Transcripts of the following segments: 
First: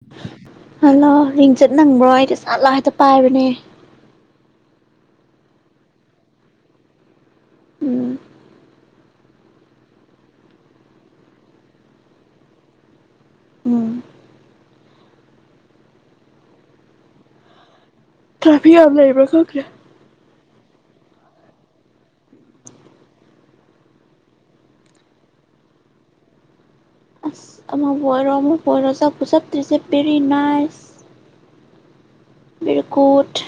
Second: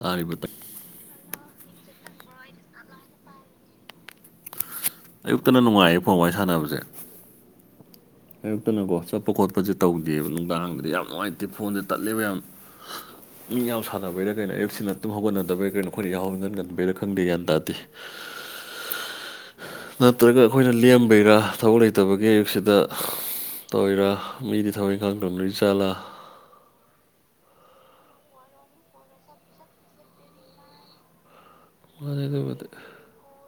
ꯇꯥꯔꯤꯕ [unintelligible] ꯍꯜꯂꯣ ꯍꯥꯌꯦꯡ ꯆꯠ ꯅꯪꯕ꯭ꯔꯣ ꯑꯩꯗꯤ ꯆꯥꯠꯂꯥꯛ ꯍꯦꯛꯇ ꯄꯥꯏꯕꯅꯦ ꯑꯌꯨꯛꯇꯅ ꯅꯨꯡꯉꯥꯏꯌꯦ ꯐꯣꯟ ꯋꯥꯔꯤ ꯁꯥꯟꯅꯕꯁꯦ ꯎꯝ ꯑꯌꯨꯛꯇꯅꯀꯣ ꯆꯠ ꯄꯣ ꯈꯣꯠꯄꯁꯦ ꯇꯧꯗꯦꯕ ꯅꯨꯡꯗꯥꯡ ꯗꯥꯗꯤ ꯌꯥꯝ ꯅꯨꯡꯉꯥꯏꯇꯦ ꯐꯣꯟꯁꯦ ꯇꯠꯂꯦꯕ ꯌꯥꯝ [unintelligible] ꯃꯢ ꯌꯥꯝ ꯎꯝ ꯁꯥꯟꯅꯕꯩꯥꯔ ꯀꯩꯅꯣ ꯑꯍꯨꯡꯁꯤꯅ ꯍꯧꯒꯠꯗꯕꯩ ꯀꯩꯅꯣ ꯑꯩꯈꯣꯏꯅ ꯌꯥꯍꯧ ꯏꯉꯟ ꯉꯟꯕꯩꯔ ꯈꯪꯗꯦꯒ꯭ꯟ ꯇꯥꯗꯤꯦ [unintelligible] ꯇ꯭ꯔꯥꯐꯤꯛ ꯌꯥꯝ ꯂꯩꯕ꯭ꯔꯥ ꯈꯪ ꯅꯠꯇ꯭ꯔꯒ ꯑꯩꯈꯣꯏꯅ ꯂꯦꯝꯕꯩꯔꯥ ꯊꯕꯛ ꯂꯩꯇꯕꯒꯤ ꯑꯌꯨꯛꯁꯤꯗ ꯇꯣꯏꯔ ꯃꯤꯗꯤ ꯊꯕꯛ ꯏꯪꯈꯥꯡ ꯇꯧ ꯅꯩꯖꯠꯂꯥ ꯑꯁ ꯑꯃꯕꯨ ꯑꯣꯏꯔꯣ ꯑꯃꯕꯨ ꯑꯣꯏꯔꯣ ꯆꯞꯄꯨ ꯆꯄꯇꯔꯁꯦ ꯕꯦꯔꯤ ꯅꯥꯏꯁ [unintelligible] ꯎꯠ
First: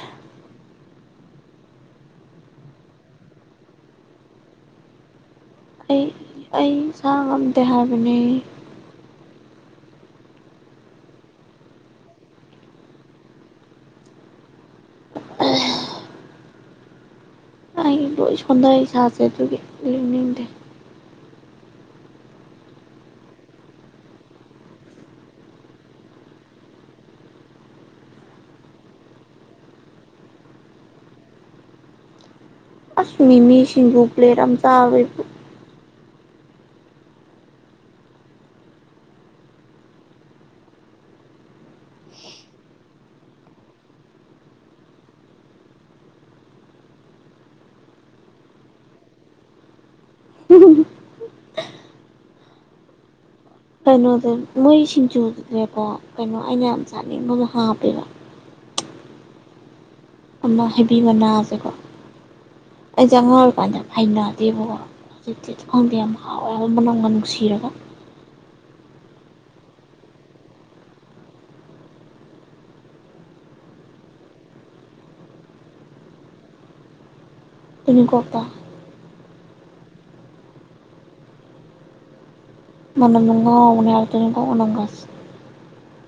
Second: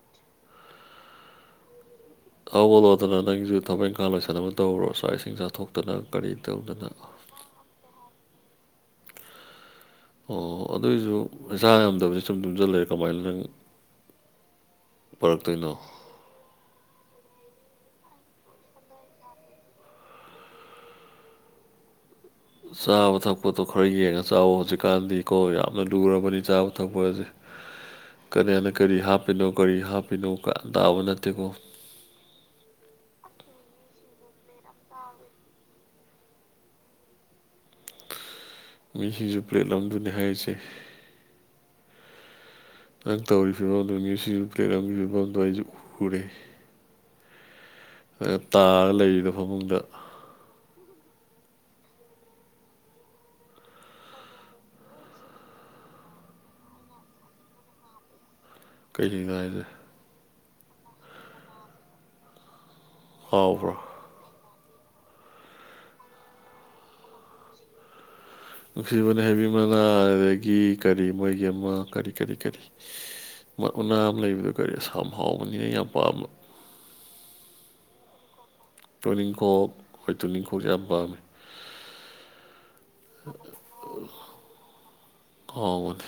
ꯍꯧꯍꯠꯂꯣꯗꯅ ꯅꯪꯖꯨ ꯊꯕꯛ ꯏꯪꯈꯥꯡ ꯂꯣꯏꯁꯟꯅꯕ ꯇꯧꯔꯨꯔꯣ ꯆꯥꯛ ꯏꯁꯤꯡ ꯆꯥꯊꯣꯛ ꯑꯩ ꯑꯩ ꯏꯁꯥ ꯉꯝꯗꯦ ꯍꯥꯏꯕꯅꯦ [inaudible] ꯑꯣ ꯑꯗꯨ ꯑꯣꯏꯁꯨ ꯅꯁꯥ ꯉꯝꯗꯕꯗꯣ ꯁꯨꯝ ꯇꯨꯝꯖꯜ ꯂꯩꯔ ꯀꯃꯥꯏꯅ ꯅꯪ ꯐꯔꯛꯇꯣꯏꯅꯣ ꯑꯩ ꯂꯣꯏ ꯁꯣꯟꯗꯩ ꯏꯁꯥꯁꯦ ꯑꯗꯨꯒꯤ ꯂꯦꯡꯅꯤꯡꯗꯦ ꯆꯥꯕ ꯊꯛꯄꯗꯣ ꯈꯔ ꯌꯦꯡꯉ ꯆꯥꯎ ꯍꯧꯖꯤꯛꯀꯥꯟꯗꯤ ꯀꯣ ꯌꯥꯝꯅ ꯂꯨꯔꯕꯅꯤ ꯆꯥꯕ ꯊꯛꯄꯥꯁꯦ ꯀꯅꯥꯅ ꯀꯔꯤ ꯍꯥꯞꯄꯤꯅꯣ ꯀꯔꯤ ꯍꯥꯞꯄꯤꯅꯣ [unintelligible] ꯇꯥꯕ ꯅꯠꯇꯦꯀꯣ ꯑꯁ ꯃꯤꯃꯤ ꯁꯤꯡꯖꯨ ꯄ꯭ꯂꯦꯠ ꯑꯝ ꯆꯥꯕꯩ ꯄꯨꯛ ꯃꯤꯃꯤ ꯁꯤꯡꯖꯨ ꯄ꯭ꯂꯦꯠ ꯑꯝꯗꯨꯅꯤ ꯍꯥꯏꯔꯤꯁꯦ ꯅꯪ ꯇꯧꯔꯤ ꯐꯤꯕꯝꯗꯣ [unintelligible] ꯁꯤꯡꯖꯨ ꯄ꯭ꯂꯦꯠꯑꯝꯒꯤ ꯐꯤꯕꯝꯗꯣ ꯑꯩꯁꯨ ꯎꯔꯦ ꯐꯖꯅ ꯇꯥꯔꯒ ꯂꯩꯔꯤꯗꯣ ꯐꯃꯨꯡꯗ [unintelligible] ꯀꯩꯅꯣꯗ ꯃꯣꯏ ꯁꯤꯡꯖꯨꯗꯨꯗ ꯍꯦꯛ ꯀꯣ ꯀꯩꯅꯣ ꯑꯩꯅ ꯌꯥꯝ ꯆꯥꯅꯤꯡꯕꯃ ꯍꯥꯞꯄꯦꯕ ꯀꯔꯤꯅꯣ ꯍꯥꯏꯖꯦ ꯑꯃ ꯍꯩꯕꯤ ꯃꯅꯥꯁꯦꯀꯣ ꯑꯩꯁꯦ ꯑꯉꯥꯡ ꯍꯥꯎꯕ꯭ꯔꯣ ꯑꯣꯏꯔꯤꯀꯥꯟꯗ ꯍꯩꯅꯗꯦꯕꯀꯣ ꯍꯧꯖꯤꯛꯇꯤ [unintelligible] ꯈꯪꯗꯦ ꯌꯥꯝ ꯍꯥꯎꯋꯦ ꯍꯥꯏꯕ ꯃꯅꯝꯒ ꯅꯨꯡꯁꯤꯔꯒ ꯅꯨꯡꯁꯤꯕꯅꯦ ꯍꯩꯕꯤ ꯃꯅꯥ ꯑꯗꯒꯤ ꯀꯔꯤ ꯃꯣꯏꯒꯤ ꯑꯃ ꯀꯔꯤ ꯀꯔꯤ ꯀꯔꯤ ꯃꯣꯏ ꯎꯅꯥ ꯑꯃ ꯂꯩꯕꯗꯣ ꯀꯔꯤ ꯑꯁꯥꯝ ꯍꯥꯎꯕꯅꯤ ꯑꯩ ꯌꯥꯝ ꯄꯥꯝꯕ ꯇꯣꯅꯤꯡꯈꯣꯛꯇꯣ ꯇꯣꯅꯤꯡꯈꯣꯛ ꯍꯣꯏ ꯇꯨꯅꯤꯡꯈꯣꯛꯁꯦ ꯌꯥꯝ ꯄꯥꯝꯃꯦ ꯃꯅꯝꯗꯣ ꯉꯥꯎꯕꯅꯦ ꯍꯥꯏꯕ ꯇꯨꯅꯤꯡꯈꯣꯛ ꯃꯅꯝ ꯒꯥ ꯉꯥꯎꯕꯅꯦ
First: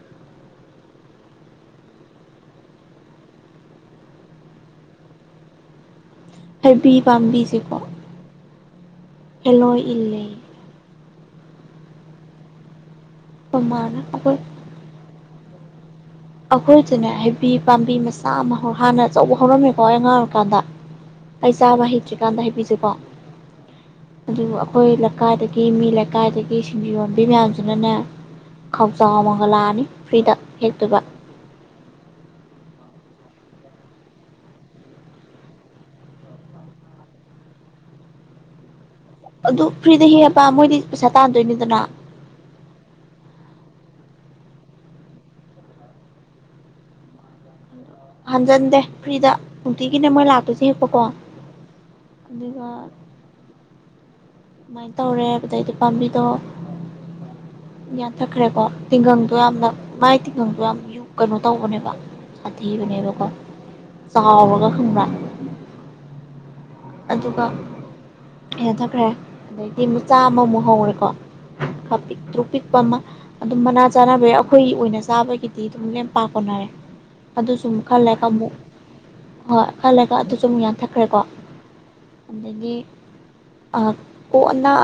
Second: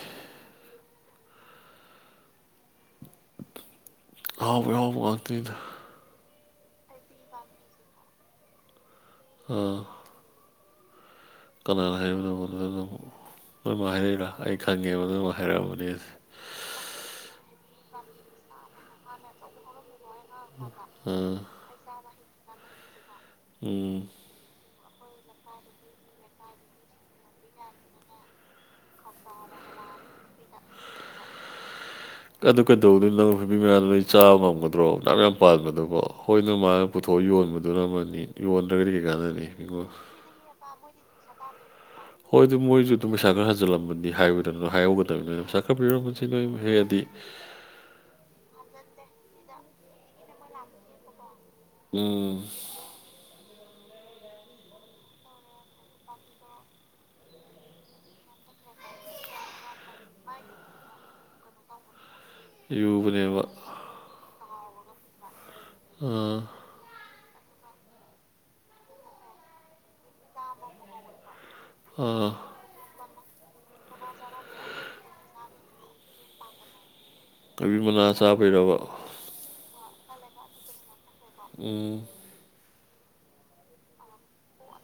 ꯑꯍꯥꯏꯕꯩ ꯑꯍꯥꯎꯕ ꯉꯥꯛꯇꯅꯤꯗ ꯍꯩꯕꯤ ꯄꯥꯝꯕꯤꯁꯦꯀꯣ ꯑꯥ ꯍꯦꯂꯣꯏ ꯏꯜꯂꯦ ꯑꯩꯈꯣꯏ ꯀꯅꯥꯅ ꯍꯥꯏꯕꯅꯣꯕ ꯑꯗꯨꯅ ꯑꯃꯨꯛ ꯅꯣꯏ ꯃꯥ ꯃꯥꯅ ꯍꯥꯏꯔꯛꯏꯔꯥ ꯑꯩꯈꯣꯏ ꯑꯩ ꯈꯪꯉꯦꯕ ꯅꯣꯏ ꯃꯥ ꯍꯥꯏꯔꯛꯑꯝꯒꯅꯦꯁꯦ ꯑꯈꯣꯏꯆꯨꯅꯦ ꯍꯩꯕꯤ ꯄꯥꯝꯕꯤ ꯃꯆꯥ ꯑꯃ ꯍꯧ ꯍꯥꯟꯅ ꯑꯆꯧꯕ ꯍꯧꯔꯝꯃꯦꯀꯣ ꯑꯩ ꯑꯉꯥꯡ ꯀꯥꯟꯗ ꯑꯥ ꯑꯩ ꯆꯥꯕ ꯍꯩꯇ꯭ꯔꯤꯀꯥꯟꯗ ꯍꯩꯕꯤꯁꯦꯀꯣ ꯎꯝ ꯑꯗꯨꯕꯨ ꯑꯈꯣꯏ ꯂꯩꯀꯥꯏꯗꯒꯤ ꯃꯤ ꯂꯩꯀꯥꯏꯗꯒꯤ ꯁꯤꯡꯖꯨ ꯌꯣꯟꯕꯤ ꯃꯌꯥꯝꯁꯤꯅꯅꯦ ꯈꯥꯎꯖꯥꯎ ꯑꯃꯝꯒ ꯂꯥꯛꯑꯅꯤ ꯐ꯭ꯔꯤꯗ ꯍꯦꯛꯇꯣꯏꯕ [inaudible] ꯑꯗꯨ ꯀꯩꯗꯧꯔꯨꯗꯣꯏ ꯅꯪ ꯍꯩꯕꯤ ꯃꯅꯥꯗꯣ ꯅꯣꯏ ꯆꯥꯕ ꯉꯝꯒꯗ꯭ꯔꯣ ꯑꯗꯥꯝ ꯌꯥꯝ ꯄꯥꯟꯕꯗꯨꯕꯣ ꯍꯣꯏꯅ ꯅꯣꯏ ꯃꯥ ꯄꯨꯊꯣꯛꯑ ꯌꯣꯟꯕꯗꯨꯅ ꯑꯃꯅꯤ ꯌꯣꯟꯗ꯭ꯔꯒꯗꯤ ꯀꯩ ꯀꯥꯟꯅꯅꯤ ꯑꯗꯨ ꯏꯕꯨꯡꯉꯣ ꯐ꯭ꯔꯤꯗ ꯍꯦꯛꯑꯕ ꯃꯣꯏꯗꯤ ꯄꯩꯁꯥ ꯇꯥꯟꯗꯣꯏꯅꯤꯗꯅ ꯍꯣꯏ ꯑꯗꯨ ꯃꯣꯏꯁꯨ ꯑꯗꯨꯝ ꯄꯩꯁꯥ ꯈꯔ ꯍꯟꯖꯤꯜꯂꯝꯃꯅꯤ ꯍꯥꯏꯌꯨꯗꯅ ꯍꯥꯏꯍꯧꯒꯗꯕꯅꯤ ꯅꯣꯏꯅꯥ ꯄꯩꯁꯥ ꯈꯔ ꯄꯤꯔꯝꯃꯨ ꯁꯤ ꯅꯣꯏ ꯍꯦꯛꯑꯗꯤ ꯍꯟꯖꯟꯗꯦ ꯐ꯭ꯔꯤꯗ ꯅꯨꯡꯇꯤꯒꯤꯅꯦ ꯃꯣꯏ ꯂꯥꯛꯇꯣꯏꯁꯦ ꯍꯦꯛꯄꯀꯣ ꯎꯝ ꯑꯗꯨꯒ ꯑꯗꯨꯃꯥꯏꯅ ꯇꯧꯔꯦ ꯍꯥꯏꯕꯗꯩꯗꯤ ꯄꯥꯝꯕꯤꯗꯣ ꯌꯥꯟꯊꯠꯈ꯭ꯔꯦꯀꯣ ꯇꯤꯡꯒꯪꯗꯣ ꯌꯥꯝꯅ ꯃꯥꯏ ꯇꯤꯡꯒꯪꯗꯣ ꯌꯥꯝ ꯌꯨ ꯀꯩꯅꯣ ꯇꯧꯕꯅꯦꯕ ꯁꯥꯊꯤꯕꯅꯦꯕꯀꯣ ꯌꯨꯕꯅꯦꯕ ꯆꯥꯎꯔꯒ ꯈꯪꯕ꯭ꯔꯥ ꯑꯥ ꯑꯗꯨꯒ ꯌꯥꯟꯊꯠꯈ꯭ꯔꯦ ꯑꯗꯩꯗꯤ ꯃꯨꯛ ꯆꯥꯝꯃꯃꯨꯛ ꯍꯧꯔꯦꯀꯣ ꯈ ꯑꯥ ꯄꯤꯛꯇ꯭ꯔꯨ ꯄꯤꯛꯄ ꯑꯃ ꯑꯗꯨꯝ ꯃꯅꯥ ꯆꯥꯅꯕꯩ ꯑꯩꯈꯣꯏꯒꯤ ꯑꯣꯏꯅ ꯆꯥꯕꯒꯤꯗꯤ ꯑꯗꯨꯝ ꯂꯦꯝꯄꯥ ꯀꯣꯟꯅꯔꯦ꯫ ꯀꯣꯕꯤ ꯑꯗꯨꯁꯨꯃꯨꯛ ꯈꯔ ꯃꯅꯥ ꯂꯩꯔꯒ ꯑꯃꯨꯛ ꯆꯥꯕꯩꯔꯕ ꯍꯣꯏ ꯈꯔ ꯂꯩꯔꯒ ꯑꯗꯨꯁꯨ ꯑꯃꯨꯛ ꯌꯥꯟꯊꯠꯈ꯭ꯔꯦꯀꯣ꯫ ꯎꯝ꯫ ꯑꯗꯒꯤ ꯑ ꯀꯣꯟꯅ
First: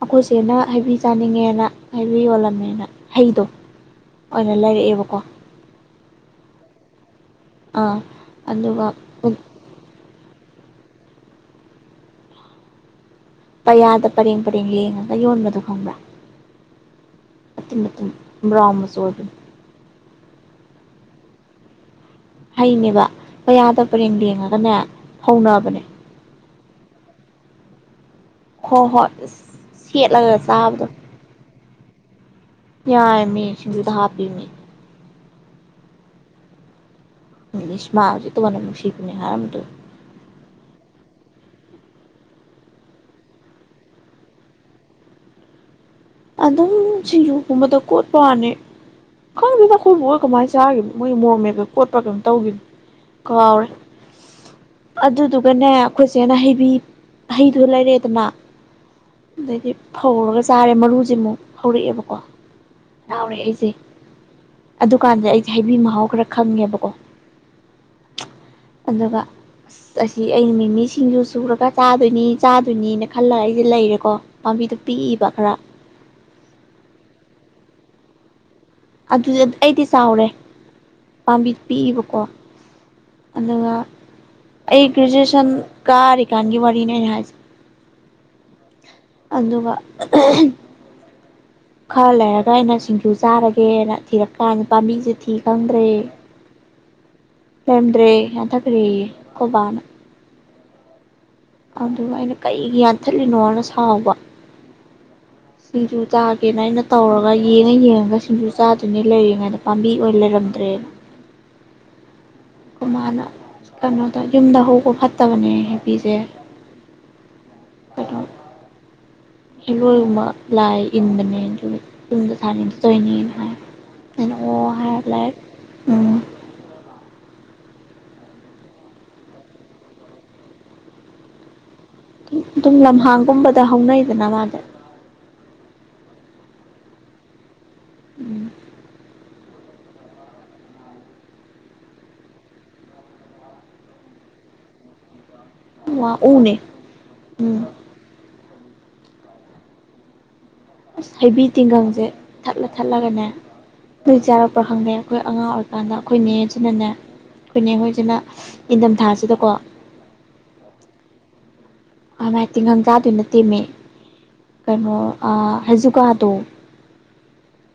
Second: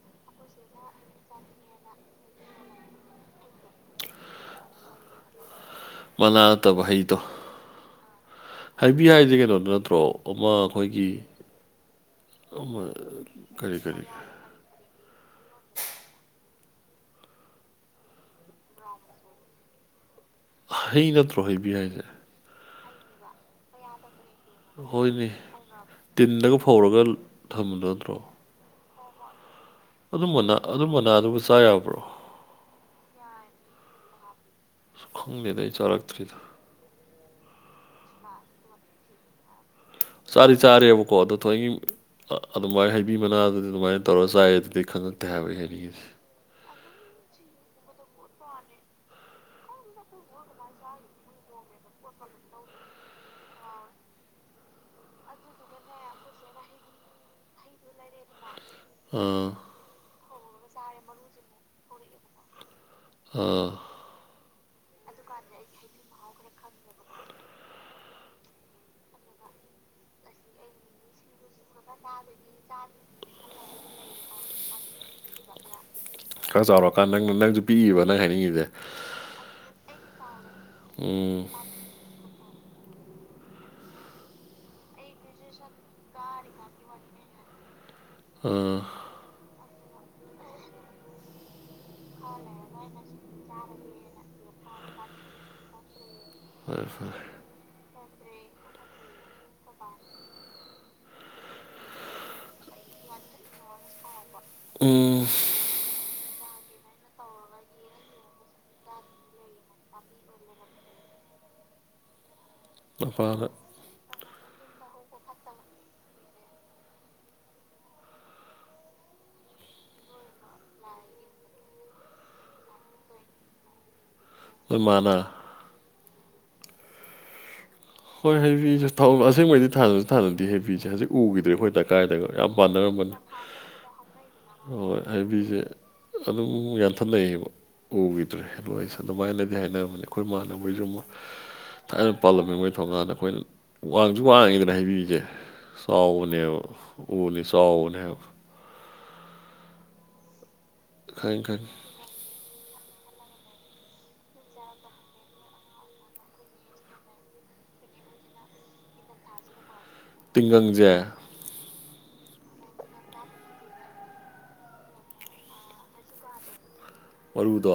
ꯑꯩꯈꯣꯏꯆꯦꯅ ꯍꯩꯕꯤ ꯆꯥꯅꯤꯡꯉꯦꯅ ꯍꯥꯏꯕꯤ ꯌꯣꯜꯂꯝꯃꯦꯅ ꯍꯩꯗꯣ ꯑꯣꯏꯅ ꯂꯩꯔꯛꯑꯦꯕ ꯃꯅꯥꯥ ꯅꯠꯇꯕ ꯍꯩꯗꯣ ꯑꯥ ꯑꯗꯨꯒ ꯍꯩꯕꯤ ꯍꯥꯏꯖꯦ ꯀꯩꯅꯣꯗꯣ ꯅꯠꯇ꯭ꯔꯣ? ꯑꯃ ꯑꯩꯈꯣꯏꯒꯤ [unintelligible] ꯄꯩꯌꯥꯗ ꯄꯔꯦꯡ ꯄꯔꯦꯡ ꯂꯦꯡꯉꯒ ꯌꯣꯟꯕꯗꯣ ꯈꯪꯕ꯭ꯔꯥ? ꯃꯇꯨꯝ-ꯃꯇꯨꯝ ꯕ꯭ꯔꯥꯎꯟ ꯃꯆꯨꯑꯣꯏꯕꯅꯤ꯫ ꯍꯩ ꯅꯠꯇ꯭ꯔꯣ ꯍꯩꯕꯤ ꯍꯥꯏꯁꯦ? ꯍꯩꯅꯦꯕ ꯄꯌꯥꯗ ꯄꯔꯦꯡ ꯌꯦꯡꯉꯒ ꯍꯣꯏꯅꯦ ꯇꯤꯟꯗꯒ ꯐꯧꯔꯒ ꯊꯝꯕꯗꯣ ꯅꯠꯇ꯭ꯔꯣ? ꯍꯣꯍꯣꯏ ꯑꯁ꯫ ꯑꯗꯨꯃꯅꯥ ꯑꯗꯨꯃꯅꯥꯗꯨꯕꯨ ꯆꯥ ꯌꯥꯕ꯭ꯔꯣ? ꯌꯥꯏꯃꯦ ꯁꯤꯡꯖꯨꯗ ꯍꯥꯞꯄꯦꯃꯦ꯫ ꯁ ꯈꯪꯗꯦꯗ ꯑꯩ ꯆꯥꯔꯛꯇ꯭ꯔꯤꯗ꯫ ꯏꯁ ꯃꯥ ꯍꯧꯖꯤꯛꯇ ꯃꯅꯝ ꯅꯨꯡꯁꯤꯕꯅꯦ [unintelligible] ꯆꯥꯗꯤ ꯆꯥꯔꯦꯕꯀꯣ ꯑꯗꯣ ꯊꯑꯣꯏ ꯑꯗꯨꯃꯥꯏꯅ ꯍꯩꯕꯤ ꯃꯅꯥ ꯑꯗꯨꯗꯤ ꯑꯗꯨꯃꯥꯏꯅ ꯇꯧꯔꯒ ꯆꯥꯏ ꯑꯗꯨꯗꯤ ꯈꯪꯉꯛꯇꯦ ꯍꯥꯏꯕ ꯑꯩꯅ ꯍꯥꯏꯅꯤꯡꯉꯤꯁꯦ꯫ ꯑꯗꯨꯝ ꯁꯤꯡꯖꯨꯒꯨꯝꯕꯗ ꯀꯣꯠꯄꯋꯥꯅꯤ ꯈꯪꯗꯦꯗ ꯑꯩꯈꯣꯏꯕꯨꯛ ꯍꯣꯏ ꯀꯃꯥꯏꯅ ꯆꯥꯈꯤꯕꯅꯣ ꯃꯣꯏ ꯃꯣꯔꯣ ꯃꯦꯠꯄ ꯀꯣꯠꯄ ꯀꯩꯅꯝ ꯇꯧꯈꯤꯕꯅꯤ꯫ ꯀꯥꯎꯔꯦ꯫ ꯑꯗꯨꯗꯨꯒꯅꯦ ꯑꯩꯈꯣꯏꯁꯦꯅ ꯍꯩꯕꯤ ꯍꯩꯗꯨ ꯂꯩꯔꯛꯑꯦꯗꯅ ꯑꯥ ꯑꯗꯩꯗꯤ ꯐꯧꯔꯒ ꯆꯥꯔꯦ ꯃꯔꯨꯁꯦ ꯑꯃꯨꯛ ꯍꯧꯔꯛꯑꯦꯕꯀꯣ꯫ ꯍꯔꯥꯎꯔꯦ ꯑꯥ ꯑꯩꯁꯦ ꯑꯗꯨꯀꯥꯟꯗ ꯑꯩꯁꯦ ꯍꯩꯕꯤ ꯃꯍꯥꯎ ꯈꯔ ꯈꯪꯉꯦꯕꯀꯣ [unintelligible] ꯑꯗꯨꯒ ꯑꯁ ꯑꯁꯤ ꯑꯩꯅ ꯃꯤꯃꯤꯁꯤꯡꯁꯖꯨ ꯁꯨꯔꯛ ꯆꯥꯗꯣꯏꯅꯤ ꯆꯥꯗꯣꯏꯅꯤꯅ ꯈꯜꯂꯒ ꯑꯩꯁꯦ ꯂꯩꯔꯦꯀꯣ ꯄꯥꯝꯕꯤꯗꯨ ꯄꯤꯛꯏꯕ ꯈꯔ ꯈꯔ ꯆꯥꯎꯔꯀꯥꯟꯗ ꯅꯪꯅ ꯅꯪꯁꯨ ꯄꯤꯛꯏꯕ ꯅꯪ ꯍꯥꯏꯅꯤꯡꯉꯤꯁꯦ ꯑꯗꯨꯗꯤ ꯑꯩꯗꯤ ꯆꯥꯎꯔꯦ ꯎꯝ ꯄꯥꯝꯕꯤꯗꯤ ꯄꯤꯏꯕꯀꯣ ꯑꯗꯨꯒ ꯑꯩ ꯒ꯭ꯔꯦꯖꯨꯑꯦꯁꯟ ꯀꯥꯔꯤꯀꯥꯟꯒꯤ ꯋꯥꯔꯤꯅꯦ ꯑꯩꯅ ꯍꯥꯏꯁꯦ꯫ ꯑ ꯑꯗꯨꯒ [unintelligible] ꯈꯔ ꯂꯩꯔꯒ ꯑꯩꯅ ꯁꯤꯡꯖꯨ ꯆꯥꯔ ꯒꯦꯅ ꯊꯤꯔꯛꯀꯥꯟꯗ ꯄꯥꯟꯕꯤꯁꯦ ꯊꯤ ꯈꯪꯗ꯭ꯔꯦ꯫ ꯐꯔꯦ-ꯐꯔꯦ ꯂꯩꯔꯝꯗ꯭ꯔꯦ ꯌꯥꯟꯊꯈ꯭ꯔꯤꯌꯦ ꯑꯩꯈꯣꯏꯕꯥꯅ ꯑꯗꯨꯒ ꯑꯩꯅ ꯀꯔꯤꯒꯤ ꯌꯥꯟꯊꯠꯂꯤꯅꯣꯅ ꯁꯥꯎꯕ ꯎꯝ꯫ ꯁꯤꯡꯖꯨ ꯆꯥꯒꯦꯅ ꯑꯩꯅ ꯇꯧꯔꯒ ꯌꯦꯡꯉ ꯌꯦꯡꯉꯒ ꯁꯤꯡꯖꯨ ꯆꯥꯗꯣꯏꯅꯦ ꯂꯩꯔꯤꯉꯩꯗ ꯄꯥꯝꯕꯤ ꯑꯣꯏꯅ ꯂꯩꯔꯝꯗ꯭ꯔꯦꯅ ꯑꯩꯈꯣꯏꯃꯥꯅ ꯅꯄꯥꯅ ꯀꯩꯅꯣ ꯇꯧꯏ ꯌꯨꯝꯗ ꯍꯧꯕ ꯐꯠꯇꯕꯅꯦ ꯍꯩꯕꯤꯁꯦ ꯍꯦꯂꯣꯏꯒꯨꯝꯕ ꯂꯥꯏ ꯏꯟꯕꯅꯦ ꯑꯗꯨꯒꯤ ꯌꯨꯝꯗ ꯊꯥꯅꯤꯡ ꯗꯇꯧꯏꯅꯦꯅ ꯍꯥꯏ꯫ ꯑꯩꯅ ꯑꯣ ꯅꯣꯏ ꯃꯥꯅ ꯍꯥꯏꯔꯒ [unintelligible] ꯎꯝ꯫ ꯍꯣꯏ ꯍꯩꯕꯤꯁꯦ ꯑꯁꯦꯡꯕꯩꯗꯤ ꯊꯥꯅꯁꯨ ꯊꯥꯅꯗꯦ ꯍꯩꯕꯤꯁꯦ ꯍꯧꯖꯤꯛ ꯎꯈꯤꯗ꯭ꯔꯦ ꯑꯩꯈꯣꯏ ꯑꯗꯥꯏꯗ ꯑꯗꯥꯏꯗꯒ ꯌꯥꯝ ꯑꯗꯨꯝ ꯄꯥꯟꯅꯔꯝꯕꯅꯦ꯫ ꯂꯝꯍꯥꯡꯒꯨꯝꯕꯗ ꯍꯧꯅꯩꯗꯅ ꯃꯥꯗꯤ ꯍꯣꯏ ꯍꯩꯕꯤꯁꯦ ꯑꯗꯨꯝ ꯌꯥꯟꯊꯠꯅꯌꯦꯕ ꯎꯈꯤꯗ꯭ꯔꯦ ꯎꯝ [unintelligible] ꯑꯗꯨꯃꯥꯏꯅꯗꯤ ꯍꯥꯏꯅꯔꯝꯅꯤ ꯑꯩꯈꯣꯏ ꯏꯃꯥꯟꯅꯕꯣꯏꯁꯨ ꯑꯃꯨꯛ ꯊꯥꯏꯅ ꯄꯥꯜꯂꯝꯃꯦ ꯃꯣꯏ ꯊꯣꯡꯀꯥꯟꯗ ꯑꯩꯈꯣꯏ ꯋꯥꯡꯁꯨ ꯋꯥꯡꯉꯦꯗꯅ ꯍꯩꯕꯤꯁꯦ ꯋꯥ ꯆꯥꯎꯕꯅꯦꯕ ꯎꯅꯦ ꯎꯅꯤ ꯎꯝ ꯆꯥꯎꯕꯅꯦꯕ ꯑꯁ ꯈꯪꯉꯤ ꯍꯩꯕꯤ ꯈꯪꯉꯤ ꯇꯤꯡꯒꯪꯁꯦ ꯊꯠꯂ ꯊꯠꯂꯒꯅꯦ ꯅꯣꯏ ꯆꯥꯔꯛꯄ꯭ꯔꯥ ꯈꯪꯗꯦ ꯑꯩꯈꯣꯏ ꯑꯉꯥꯡ ꯑꯣꯏꯔꯤꯀꯥꯟꯗ ꯑꯩꯈꯣꯏ ꯅꯦꯁꯤꯅꯅꯦ ꯑꯩꯈꯣꯏ ꯅꯦꯈꯣꯏꯁꯤꯅ ꯏꯟꯊꯝꯊꯥꯁꯤꯗꯀꯣ ꯇꯤꯡꯒꯪꯁꯦ ꯑꯥꯏꯃ ꯇꯤꯡꯒꯪ ꯆꯥꯗꯣꯏ ꯅꯠꯇꯦꯃꯦ ꯀꯩꯅꯣ ꯑ ꯍꯧꯖꯨꯀꯥꯗꯣ ꯃꯔꯨꯗꯣ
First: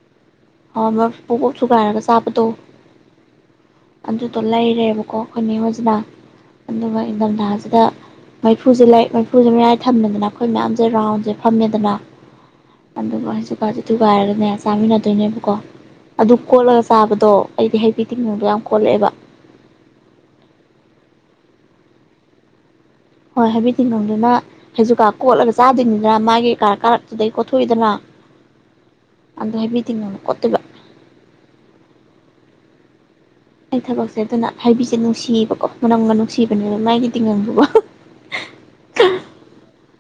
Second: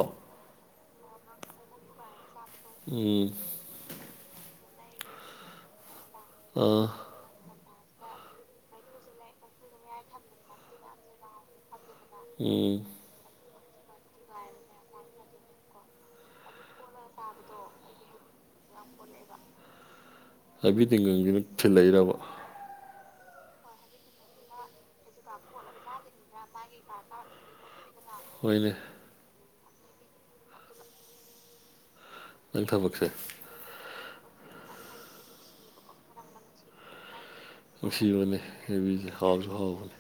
ꯍꯣꯏ ꯃꯔꯨ ꯄꯣꯞ ꯄꯣꯞ ꯊꯨꯒꯥꯏꯔꯒ ꯆꯥꯕꯗꯣ ꯎꯝ ꯑꯗꯨꯗꯣ ꯂꯩꯔꯦꯕꯀꯣ ꯑꯩꯈꯣꯏꯅꯦ ꯍꯣꯏꯖꯤꯅ ꯑꯥ ꯑꯗꯨꯒ ꯏꯟꯊꯝꯊꯥꯁꯤꯗ ꯃꯩꯐꯨꯁꯦ ꯂꯥꯏ ꯃꯩꯐꯨꯁꯦ ꯃꯌꯥꯏ ꯊꯝꯃꯦꯗꯅ ꯑꯩꯈꯣꯏ ꯃꯌꯥꯝꯁꯦ ꯔꯥꯎꯟꯁꯦ ꯐꯝꯃꯦꯗꯅ ꯎꯝ ꯑꯗꯨꯒ ꯍꯥꯏꯁꯨꯀꯁꯦ ꯊꯨꯒꯥꯏꯔꯒꯅꯦ ꯆꯥꯃꯤꯟꯅꯗꯣꯏꯅꯦꯕꯀꯣ ꯑꯗꯨ ꯀꯣꯠꯂꯒ ꯆꯥꯕꯗꯣ ꯑꯩꯗꯤ ꯍꯩꯕꯤ ꯇꯤꯡꯒꯪꯗꯨ ꯌꯥꯝ ꯀꯣꯠꯂꯛꯑꯦꯕ ꯍꯥꯏꯕꯤ ꯇꯤꯡꯒꯪꯖꯤꯅ ꯊꯤꯜꯂꯛꯏꯔꯕ ꯍꯣꯏ ꯍꯥꯏꯕꯤ ꯇꯤꯡꯈꯪꯗꯨꯅ ꯍꯩꯖꯨꯀꯥ ꯀꯣꯠꯂꯒ ꯆꯥꯗꯣꯏꯅꯤꯗꯅ ꯃꯥꯒꯤ ꯀꯥꯔꯛ ꯀꯥꯔꯛꯇꯨꯗꯒꯤ ꯀꯣꯠꯊꯣꯛꯏꯗꯅ ꯍꯣꯏꯅꯦ ꯑꯗꯣ ꯍꯥꯏꯕꯤ ꯇꯤꯡꯈꯪꯅ ꯀꯣꯠꯇꯣꯏꯕ ꯅꯪ ꯊꯕꯛꯁꯦ ꯑꯩ ꯊꯕꯛꯁꯦ ꯑꯗꯨꯅ ꯍꯥꯏꯕꯤꯁꯦ ꯅꯨꯡꯁꯤꯌꯦꯕꯀꯣ ꯃꯅꯝꯒ ꯅꯨꯡꯁꯤꯕꯅꯦ ꯃꯥꯏꯒꯤ ꯇꯤꯡꯒꯪꯗꯨꯀꯣ ꯅꯨꯡꯁꯤꯕꯅꯦ ꯍꯩꯕꯤꯁꯦ ꯍꯥꯎꯁꯨ ꯍꯥꯎꯕꯅꯦ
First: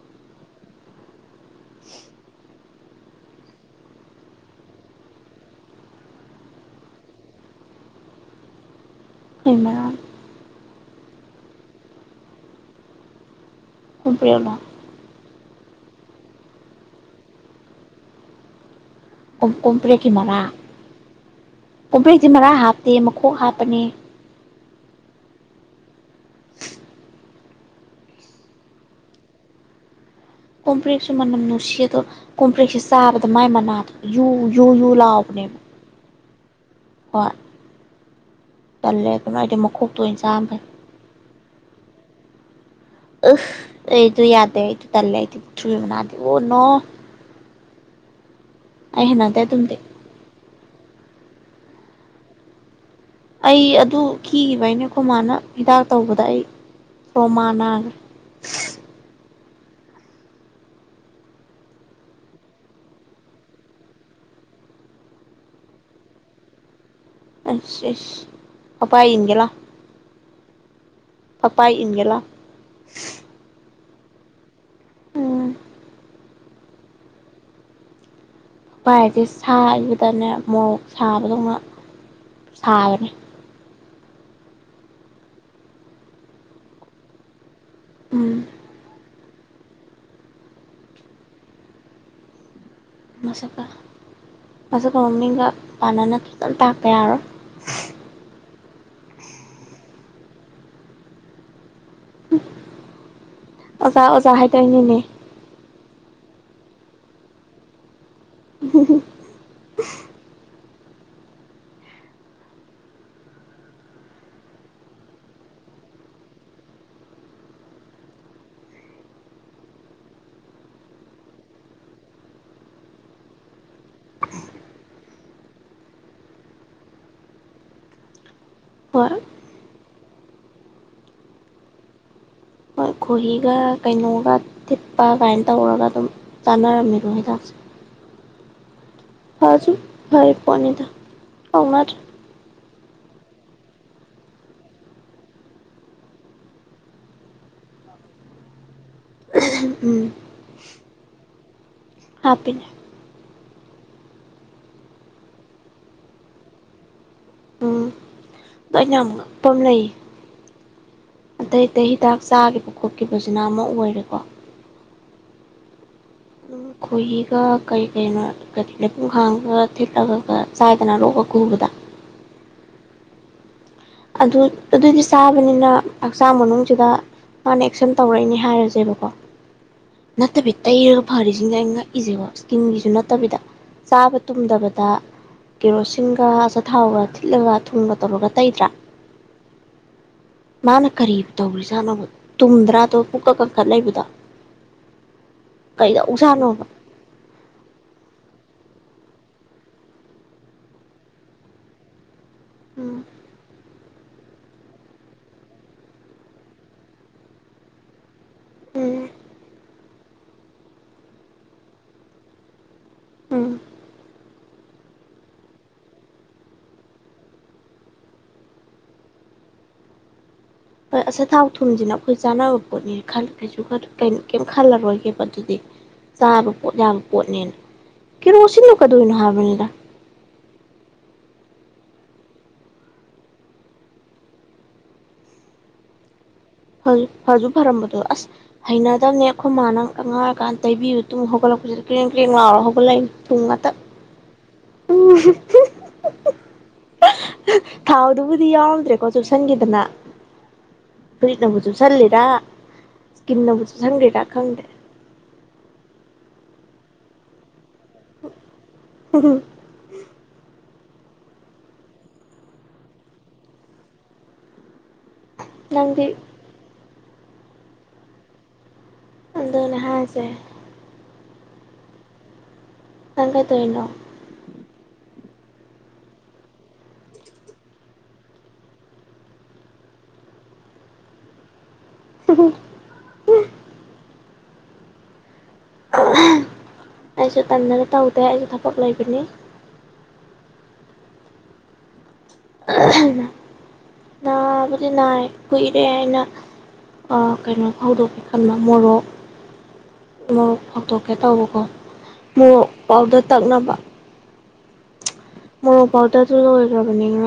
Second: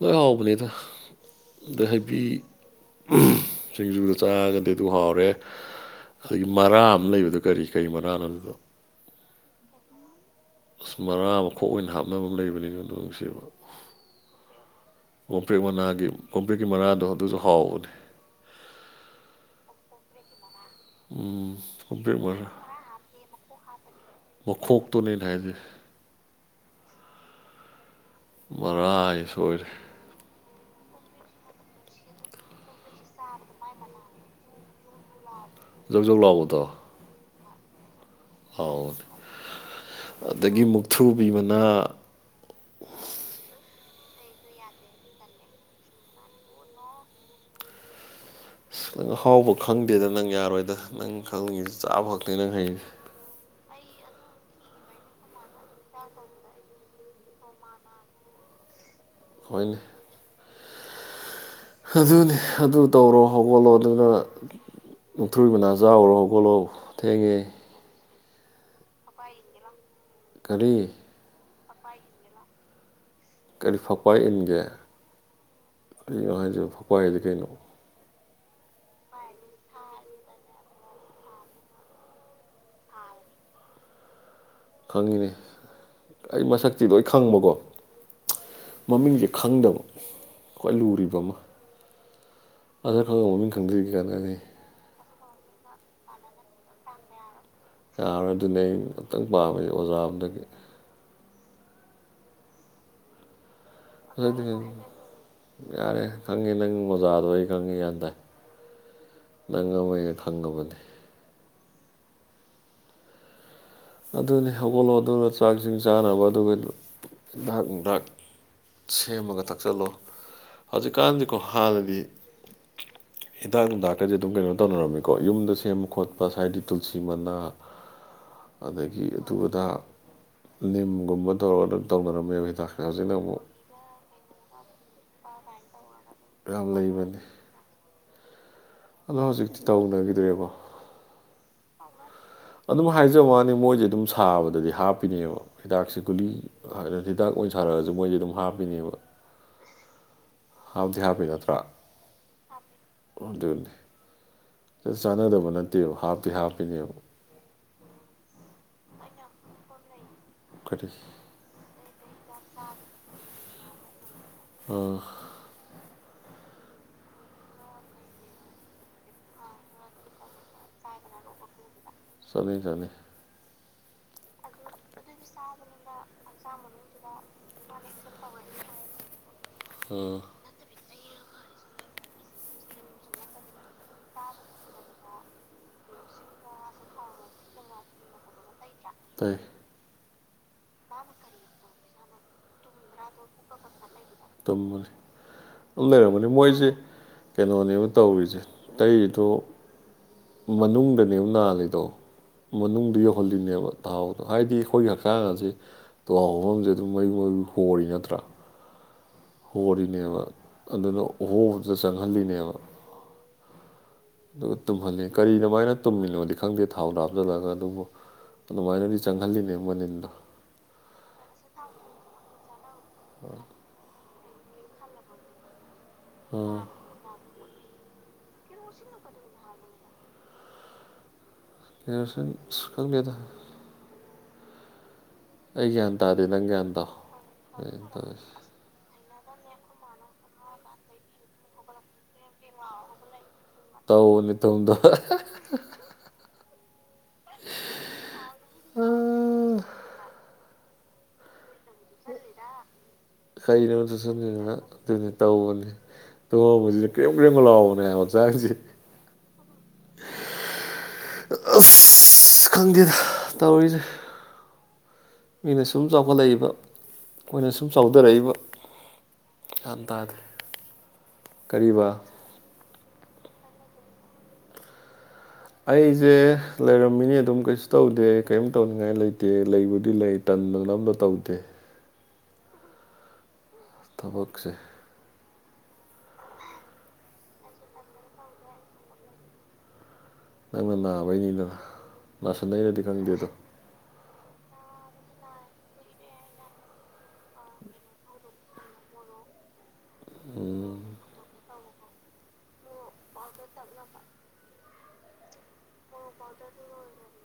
ꯂꯣꯏ ꯍꯥꯎꯕꯅꯤꯗ ꯑꯗꯩ ꯍꯩꯕꯤ ꯁꯤꯡꯖꯨꯒ ꯆꯥꯔꯒꯗꯤ ꯑꯗꯨ ꯍꯥꯎꯔꯦ ꯍꯩ ꯃꯔꯥ ꯑꯃ ꯂꯩꯕꯗꯣ ꯀꯔꯤ ꯀꯔꯤ ꯃꯔꯥꯅꯣ ꯑꯗꯨꯗꯣ ꯀꯩ ꯃꯔꯥ ꯑꯁ ꯃꯔꯥ ꯃꯈꯣꯛ ꯑꯣꯏꯅ ꯍꯥꯞꯅꯕ ꯑꯃ ꯂꯩꯕꯅꯤꯅꯦ ꯑꯗꯨ ꯅꯨꯡꯁꯤꯕ ꯀꯣꯝꯄ꯭ꯔꯦꯛꯂꯣ ꯀꯣꯄ꯭ꯔꯦꯛ ꯃꯅꯥꯒꯤ ꯀꯣꯄ꯭ꯔꯦꯛꯀꯤ ꯃꯔꯥꯗꯣ ꯑꯗꯨꯁꯨ ꯍꯥꯎꯕꯅꯦ ꯀꯣꯝ ꯀꯣꯝꯄ꯭ꯔꯦꯛꯀꯤ ꯃꯔꯥ ꯎꯝ ꯀꯣꯝꯄ꯭ꯔꯦꯛ ꯀꯣꯝꯄ꯭ꯔꯦꯛꯇꯤ ꯃꯅꯥ ꯃꯔꯥ ꯍꯥꯞꯇꯦ ꯃꯈꯣꯛ ꯍꯥꯞꯄꯅꯦ ꯃꯤꯈꯣꯛꯇꯣꯅꯦ ꯑꯩꯅ ꯍꯥꯏꯁꯦ ꯃꯔꯥ ꯍꯥꯏ ꯁꯣꯏꯔꯦ ꯀꯣꯝꯄ꯭ꯔꯦꯛꯁꯨ ꯃꯅꯝ ꯅꯨꯡꯁꯤ ꯑꯗꯣ ꯀꯝꯄ꯭ꯔꯦꯛꯁꯦ ꯆꯥꯕꯗ ꯃꯥꯏ ꯃꯅꯥꯗꯣ ꯌꯨ ꯌꯨ ꯌꯨ ꯂꯥꯎꯕꯅꯦꯕ ꯖꯧ ꯖꯧ ꯂꯥꯎꯕꯗꯣ ꯍꯣꯏ ꯍꯥꯎꯕꯅꯦ ꯇꯜꯂꯦ ꯑꯗꯨꯝ ꯑꯩꯗꯤ ꯃꯈꯣꯛꯇꯣ ꯑꯣꯏꯅ ꯆꯥꯝꯅ ꯐꯩ ꯑꯗꯒꯤ ꯃꯨꯛꯊ꯭ꯔꯨꯕꯤ ꯃꯅꯥ ꯑꯁ ꯑꯩꯗꯨ ꯌꯥꯗꯦ ꯑꯩꯗꯨ ꯇꯜꯂꯦ ꯑꯩꯗꯤ ꯃꯨꯛꯊꯔꯨꯕꯤ ꯃꯅꯥꯗꯤ ꯑꯣ ꯅꯣ ꯑꯁ ꯑꯩ ꯅꯪ ꯍꯩꯅꯗꯦ ꯑꯍꯥꯎꯕ ꯑꯗꯨꯝꯗꯤ ꯈꯪꯗꯦꯗ ꯅꯪ ꯌꯥꯔꯣꯏꯗ ꯅꯪ ꯈꯪꯉꯤꯁꯦ ꯆꯥꯕ ꯈꯛꯇꯪꯅꯦ ꯅꯪ ꯍꯩꯁꯦ ꯑꯩ ꯑꯗꯨ ꯈꯤꯒꯤꯕꯩꯅꯦ ꯈꯣꯏ ꯃꯥꯅ ꯍꯤꯗꯥꯛ ꯇꯧꯕꯗ ꯑꯩ ꯇꯔꯣꯃꯥ ꯅꯥꯒ꯭ꯔꯦ ꯍꯣꯏꯅꯦ ꯑꯗꯨꯅꯦ ꯑꯗꯨ ꯇꯧꯔꯣ ꯍꯧꯒꯠꯂꯣ ꯑꯗꯨꯅ ꯃꯨꯛꯊꯔꯨꯕꯤ ꯃꯅꯥ ꯆꯥꯎꯔꯣ ꯍꯧꯒꯠꯂꯣ ꯊꯦꯡꯉꯦ ꯏꯁ ꯏꯁ ꯄꯛꯄꯥꯏ ꯏꯟꯒꯦ ꯂꯥꯎ ꯀꯥꯔꯤ ꯐꯄꯥꯏ ꯏꯟꯒꯦꯂꯥꯎ ꯀꯥꯔꯤ ꯐꯛꯄꯏ ꯏꯟꯒꯦ ꯎꯝ ꯀꯥꯔꯤꯅꯣ ꯍꯥꯟꯖꯨꯕꯣ ꯐꯛꯄꯥꯏꯗꯤ ꯀꯩꯅꯣ ꯄꯥꯏꯗꯤ ꯁꯥꯏꯕꯗꯅꯦ ꯃꯣꯔꯣꯛ ꯁꯥꯕꯗꯧꯅ ꯁꯥꯕꯅꯦ ꯈꯪꯉꯤꯅꯦ ꯑꯩ ꯃꯁꯛꯇꯤ ꯂꯣꯏ ꯈꯪꯕꯀꯣ ꯎꯝ ꯃꯃꯤꯡꯗꯤ ꯈꯪꯗꯕ ꯈꯨꯋꯥꯏ ꯂꯨꯔꯤꯕ ꯃꯥ ꯈꯪꯉꯥ ꯃꯃꯤꯡ ꯃꯁꯛꯀ ꯈꯪꯗ꯭ꯔꯗꯤ ꯀꯩꯀꯟꯔꯤ ꯃꯁꯛꯀ ꯃꯃꯤꯡꯒ ꯄꯥꯟꯅꯅ ꯈꯤꯇꯪ ꯇꯥꯛꯇ ꯌꯥꯔꯣꯏ ꯌꯥꯔꯣꯏ ꯑꯗꯨꯅꯦ ꯑꯩ ꯑꯝꯇꯪ ꯄꯥꯝꯃꯦ ꯑꯣꯖꯥꯑꯝꯗꯒꯤ ꯍꯨꯝ ꯌꯥꯔꯦ ꯈꯪꯉꯦ ꯅꯪ ꯃꯣꯖꯥꯗ ꯑꯩ ꯈꯪꯉꯦ ꯌꯥꯟ ꯇꯥꯏ [inaudible] ꯅꯪ ꯑꯃ ꯑꯩꯅ ꯈꯪꯉꯕꯅꯤ ꯑꯗꯨꯅꯦ ꯍꯧꯒꯠꯂꯣꯗꯨꯅ ꯆꯥꯛꯁꯤꯡ ꯆꯥꯅꯕ ꯑꯗꯨꯒꯥ ꯍꯤꯗꯛ ꯅꯨꯡꯗꯛ ꯁꯦꯝꯃꯒ ꯊꯛꯆꯜꯂꯣ ꯍꯧꯖꯤꯛꯀꯥꯟꯗꯤꯀꯣ ꯍꯥꯟꯅꯗꯤ ꯍꯤꯗꯥꯛ ꯅꯨꯡꯗꯛꯒꯖꯦ ꯑꯗꯨꯝ ꯀꯩꯅꯣ ꯇꯧꯅꯔꯝꯃꯤꯀꯣ ꯌꯨꯝꯗ ꯁꯦꯝꯕ ꯈꯣꯠꯄ ꯁꯥꯏꯗꯤ ꯇꯨꯜꯁꯤ ꯃꯅꯥ ꯑꯗꯒꯤ ꯍꯣꯏ ꯑꯘꯨꯑꯗꯥ ꯅꯤꯝꯒꯨꯝꯕ ꯇꯧꯔꯒ ꯑꯗꯨꯝ ꯇꯧꯅꯔꯝꯃꯦꯕ ꯍꯤꯗꯥꯛꯁꯦ ꯍꯣꯏ ꯍꯧꯖꯤꯛꯅ ꯑꯃꯨꯛ ꯈꯣꯍꯤꯒ ꯀꯩꯅꯣꯒ ꯊꯤꯠꯄ ꯀꯥꯏꯅ ꯇꯧꯔꯒ ꯑꯗꯨꯝ ꯌꯥꯝ ꯆꯥꯟꯅꯔꯝꯃꯤꯗꯣ ꯂꯩꯕꯅꯤ ꯍꯤꯗꯥꯛꯁꯦ ꯑꯗꯣ ꯍꯧꯖꯤꯛꯇꯤ ꯐꯁꯨ ꯐꯔꯤ ꯇꯥꯎꯅꯒꯤꯗ꯭ꯔꯦꯀꯣ ꯄꯣꯠꯅꯤꯗ ꯇꯧꯅꯗ꯭ꯔꯦ ꯑꯗꯨꯝ ꯍꯥꯏꯖꯕ ꯋꯅꯤ ꯃꯣꯏꯗꯤ ꯑꯗꯨꯝ ꯁꯥꯕꯗꯗꯤ ꯍꯥꯞꯄꯤꯅꯦꯕ ꯍꯤꯗꯥꯛꯁꯦ ꯒꯨꯂꯤ ꯍꯤꯗꯥꯛ ꯑꯣꯏꯅ ꯁꯥꯔꯛꯑꯖꯨ ꯃꯣꯏꯗꯤ ꯑꯗꯨꯝ ꯍꯥꯞꯄꯤꯅꯦꯕ ꯎꯝ ꯍꯥꯞꯇꯤ ꯍꯥꯞꯄꯤ ꯅꯠꯇ꯭ꯔꯥ ꯍꯥꯞꯄꯤꯟ ꯑꯗꯨꯅꯤ ꯆꯥꯟꯅꯗꯕ ꯅꯠꯇꯦꯕ ꯍꯥꯞꯇꯤ ꯍꯥꯞꯄꯤꯅꯦꯕ ꯎꯝ ꯗꯣ ꯑꯩꯅ ꯌꯝ ꯉꯛꯄ ꯑꯝ ꯂꯩꯌꯦ ꯀꯔꯤ ꯑꯇꯩ ꯑꯇꯩ ꯍꯤꯗꯥꯛ ꯆꯥꯒꯤꯕ ꯈꯣꯠꯀꯤꯕꯖꯤꯅ ꯑꯃ ꯑꯣꯏꯔꯦꯀꯣ ꯑ ꯑꯗꯨꯝ ꯈꯣꯏꯍꯤꯒ ꯀꯩ ꯀꯩꯅꯣ ꯂꯩꯄꯨꯡ ꯈꯥꯡꯒ ꯊꯤꯠꯂꯒ ꯒ ꯆꯥꯏꯗꯅ ꯂꯣꯛꯀ ꯈꯨꯕꯗ ꯆꯅꯩꯆꯅꯩ ꯑꯗꯨ ꯑꯗꯨꯗꯤ ꯆꯥꯕꯅꯤꯅ ꯍꯛꯆꯥꯡ ꯃꯅꯨꯡꯁꯤꯗ ꯃꯥꯅ ꯑꯦꯛꯁꯟ ꯇꯧꯔꯛꯏꯅꯦ ꯍꯥꯏꯔꯖꯪꯕꯀꯣ ꯅꯠꯇꯕꯤ ꯇꯩꯔꯒ ꯐꯔꯤꯖꯤꯡꯖꯦ ꯑꯩꯩꯅ ꯉꯛꯏꯖꯦꯀꯣ ꯏꯁꯀꯤꯟꯒꯤꯁꯨ ꯅꯠꯇꯕꯤꯗ ꯆꯥꯕ ꯇꯨꯝꯗꯕꯗ ꯀꯦꯔꯣꯁꯤꯟꯒ ꯑꯆꯥꯊꯥꯎꯒ ꯊꯤꯠꯂꯒ ꯊꯨꯝꯒ ꯇꯧꯔꯒ ꯇꯩꯗ꯭ꯔꯥ ꯇꯩ ꯃꯥꯅ ꯀꯔꯤ ꯇꯧꯔꯤꯖꯠꯅꯣꯕ ꯇꯨꯝꯗ ꯄꯨꯛꯀ ꯀꯟꯈꯠ ꯂꯩꯕꯗ ꯇꯨꯝꯕꯅꯤ ꯀꯩꯗꯧ ꯂꯩꯔꯝꯒꯅꯤ ꯖꯠꯅꯣꯕ ꯃꯣꯏꯁꯦ ꯀꯩꯅꯣꯅꯦꯕ ꯇꯧꯔꯤꯖꯦ ꯇꯩꯔꯤꯗꯣ ꯃꯅꯨꯡꯗꯅꯦꯕ ꯅꯥꯜꯂꯤꯗꯣ ꯃꯅꯨꯡꯗꯣ ꯎꯝ ꯌꯧꯍꯜꯂꯤꯅꯦꯕ ꯇꯥꯎꯗꯣ ꯍꯥꯏꯗꯤ ꯑꯈꯣꯏꯒꯤ ꯍꯛꯆꯥꯡꯑꯖꯦ ꯇꯨꯍꯥꯎ ꯍꯧꯕꯝꯖꯦ ꯑꯗꯨꯝ ꯃꯌꯨ ꯃꯌꯨ ꯍꯣꯔꯤ ꯅꯠꯇ꯭ꯔꯥ ꯎꯝ ꯔꯤꯅꯦꯕ ꯑꯗꯨꯅ ꯑꯣꯍꯣꯕꯗꯨ ꯆꯪꯍꯜꯂꯤꯅꯦꯕ ꯎꯝ ꯗꯨꯒ ꯇꯨꯝꯍꯜꯂꯤ ꯀꯔꯤ ꯗꯨꯃꯥꯏꯅ ꯇꯨꯝꯃꯤꯅꯣꯗꯤ ꯈꯪꯗꯦ ꯊꯥꯎꯗꯣ ꯍꯥꯞꯆꯟꯂꯒ ꯑꯗꯨꯕꯨ ꯑꯗꯨꯃꯥꯏꯅꯗꯤ ꯆꯪꯍꯜꯂꯤꯅꯦ ꯃꯅꯤꯟꯗꯣ ꯍꯣꯏ ꯑꯁꯥꯊꯥꯎ ꯊꯨꯝꯁꯤꯅ ꯑꯩꯈꯣꯏ ꯆꯥꯅꯕ ꯄꯣꯠꯅꯤꯅ ꯈꯜꯗ꯭ꯔꯤꯁꯤꯕꯨ ꯀꯩ ꯀꯩꯅꯣ ꯀꯦꯝ ꯈꯜꯂꯔꯣꯏꯒꯦꯕ ꯑꯗꯨꯗꯤ ꯆꯥꯕ ꯑꯥ ꯄꯣꯠ ꯌꯥꯝ ꯄꯣꯠꯅꯦꯅ ꯀꯦꯔꯣꯁꯤꯟꯗꯣ ꯀꯩꯗꯣꯏꯅꯣ ꯍꯥꯏꯕꯅꯤꯗ ꯀꯦꯔꯣꯁꯤꯟ ꯑꯁ ꯈꯪꯗꯦꯗ ꯑꯩ ꯒ꯭ꯌꯥꯟ ꯇꯗꯦ ꯅꯪ ꯒ꯭ꯌꯥꯟ ꯇꯥꯎ ꯐꯖꯨ ꯐꯔꯝꯕꯗꯣ ꯑꯁ ꯍꯩꯅꯗꯕꯅꯦ ꯑꯩꯈꯣꯏ ꯃꯥꯅ ꯑꯉꯥꯡ ꯑꯣꯏꯀꯥꯟꯗ ꯇꯩꯕꯤꯕꯗꯣ ꯇꯨꯝ ꯍꯧꯒꯠꯂꯛꯄꯁꯤꯗ ꯀ꯭ꯔꯦꯡ ꯀ꯭ꯔꯦꯡ ꯂꯥꯎꯔꯥ ꯍꯧꯒꯠꯂꯛꯏꯅꯦ ꯊꯨꯝ ꯉꯥꯛꯇ ꯇꯧꯕꯅꯤ ꯇꯨꯝꯗꯕ ꯊꯥꯎꯗꯨꯕꯨꯗꯤ ꯌꯥꯎꯔꯝꯗ꯭ꯔꯦꯀꯣ ꯆꯨꯞꯁꯤꯟꯈꯤꯗꯅ ꯐꯨꯔꯤꯠꯅꯕꯨ ꯆꯨꯞꯁꯟꯂꯤꯔ‌ꯥ ꯏꯁꯀꯤꯟꯅꯕꯨ ꯀꯩꯅꯣ ꯆꯨꯞꯁꯟꯒ꯭ꯔꯤꯔꯥ ꯆꯨꯁꯟꯗꯅ ꯈꯪꯗꯦ ꯑꯗꯨꯅꯤ ꯇꯧꯕꯅꯤ ꯇꯨꯝ ꯍꯧꯒꯠꯂꯛꯄꯁꯤꯗ ꯀ꯭ꯔꯦꯝ ꯀ꯭ꯔꯦꯝ ꯂꯤꯎꯕꯅꯦ ꯍꯥꯏꯕ ꯍꯛꯆꯥꯡꯁꯦ ꯍꯝ ꯑꯁ ꯈꯪꯗꯦꯗ ꯇꯧꯔꯤꯁꯦ ꯃꯤꯅ ꯁꯨꯝ ꯅꯪꯗꯤ ꯆꯥꯎꯈꯠꯂꯛꯏꯕ ꯑꯩꯈꯣꯏꯅ ꯁꯨꯝ ꯆꯥꯎꯊꯔꯛꯏꯕ ꯑꯗꯨꯅꯦ ꯒ꯭ꯌꯥꯟ ꯇꯥꯗ꯭ꯔꯦ ꯍꯥꯏꯁꯦ ꯀꯔꯤꯕ ꯅꯡ ꯀꯩꯗꯣꯏꯅꯣ ꯑꯩꯁꯦ ꯂꯩꯔꯝꯃꯤꯅꯤ ꯑꯗꯨꯝ ꯀꯩꯁꯨ ꯇꯧꯗꯦ ꯀꯔꯤꯝ ꯇꯧꯅꯤꯡꯉꯥꯏ ꯂꯩꯇꯦ ꯂꯩꯕꯨꯗꯤ ꯂꯩ ꯇꯟꯗꯅ ꯑꯃꯇ ꯇꯧꯗꯦ [inaudible] ꯊꯕꯛꯁꯦ ꯑꯩꯁꯨ ꯇꯟꯅꯗꯅ ꯇꯧꯗꯦ ꯑꯩꯁꯨ ꯊꯕꯛ ꯂꯩꯕꯅꯤ ꯅꯪꯅ ꯅꯥꯕꯩꯅꯤꯗꯅ ꯅꯥꯁꯟꯅꯩꯔꯥꯗꯤ ꯈꯪꯗꯦ ꯑꯗꯣ ꯅꯥꯕꯨꯗꯤ ꯅꯥꯏ ꯀꯨꯏꯔꯦ ꯑꯩꯅ ꯑꯥ ꯀꯩꯅꯣ ꯐꯧꯗꯣꯛ ꯀꯦ ꯈꯟꯕꯥ ꯃꯣꯔꯣꯛ ꯎꯝ ꯃꯣꯔꯣꯛ ꯐꯧꯗꯣꯛꯀꯦ ꯇꯧꯕꯀꯣ ꯃꯣꯔꯣꯛ ꯄꯥꯎꯗꯔ ꯇꯛꯅꯕ ꯃꯣꯔꯣꯛ ꯄꯥꯎꯗꯔ ꯗꯣ ꯂꯣꯏꯒꯔ꯭ꯕꯅꯦ ꯉꯔꯥꯡ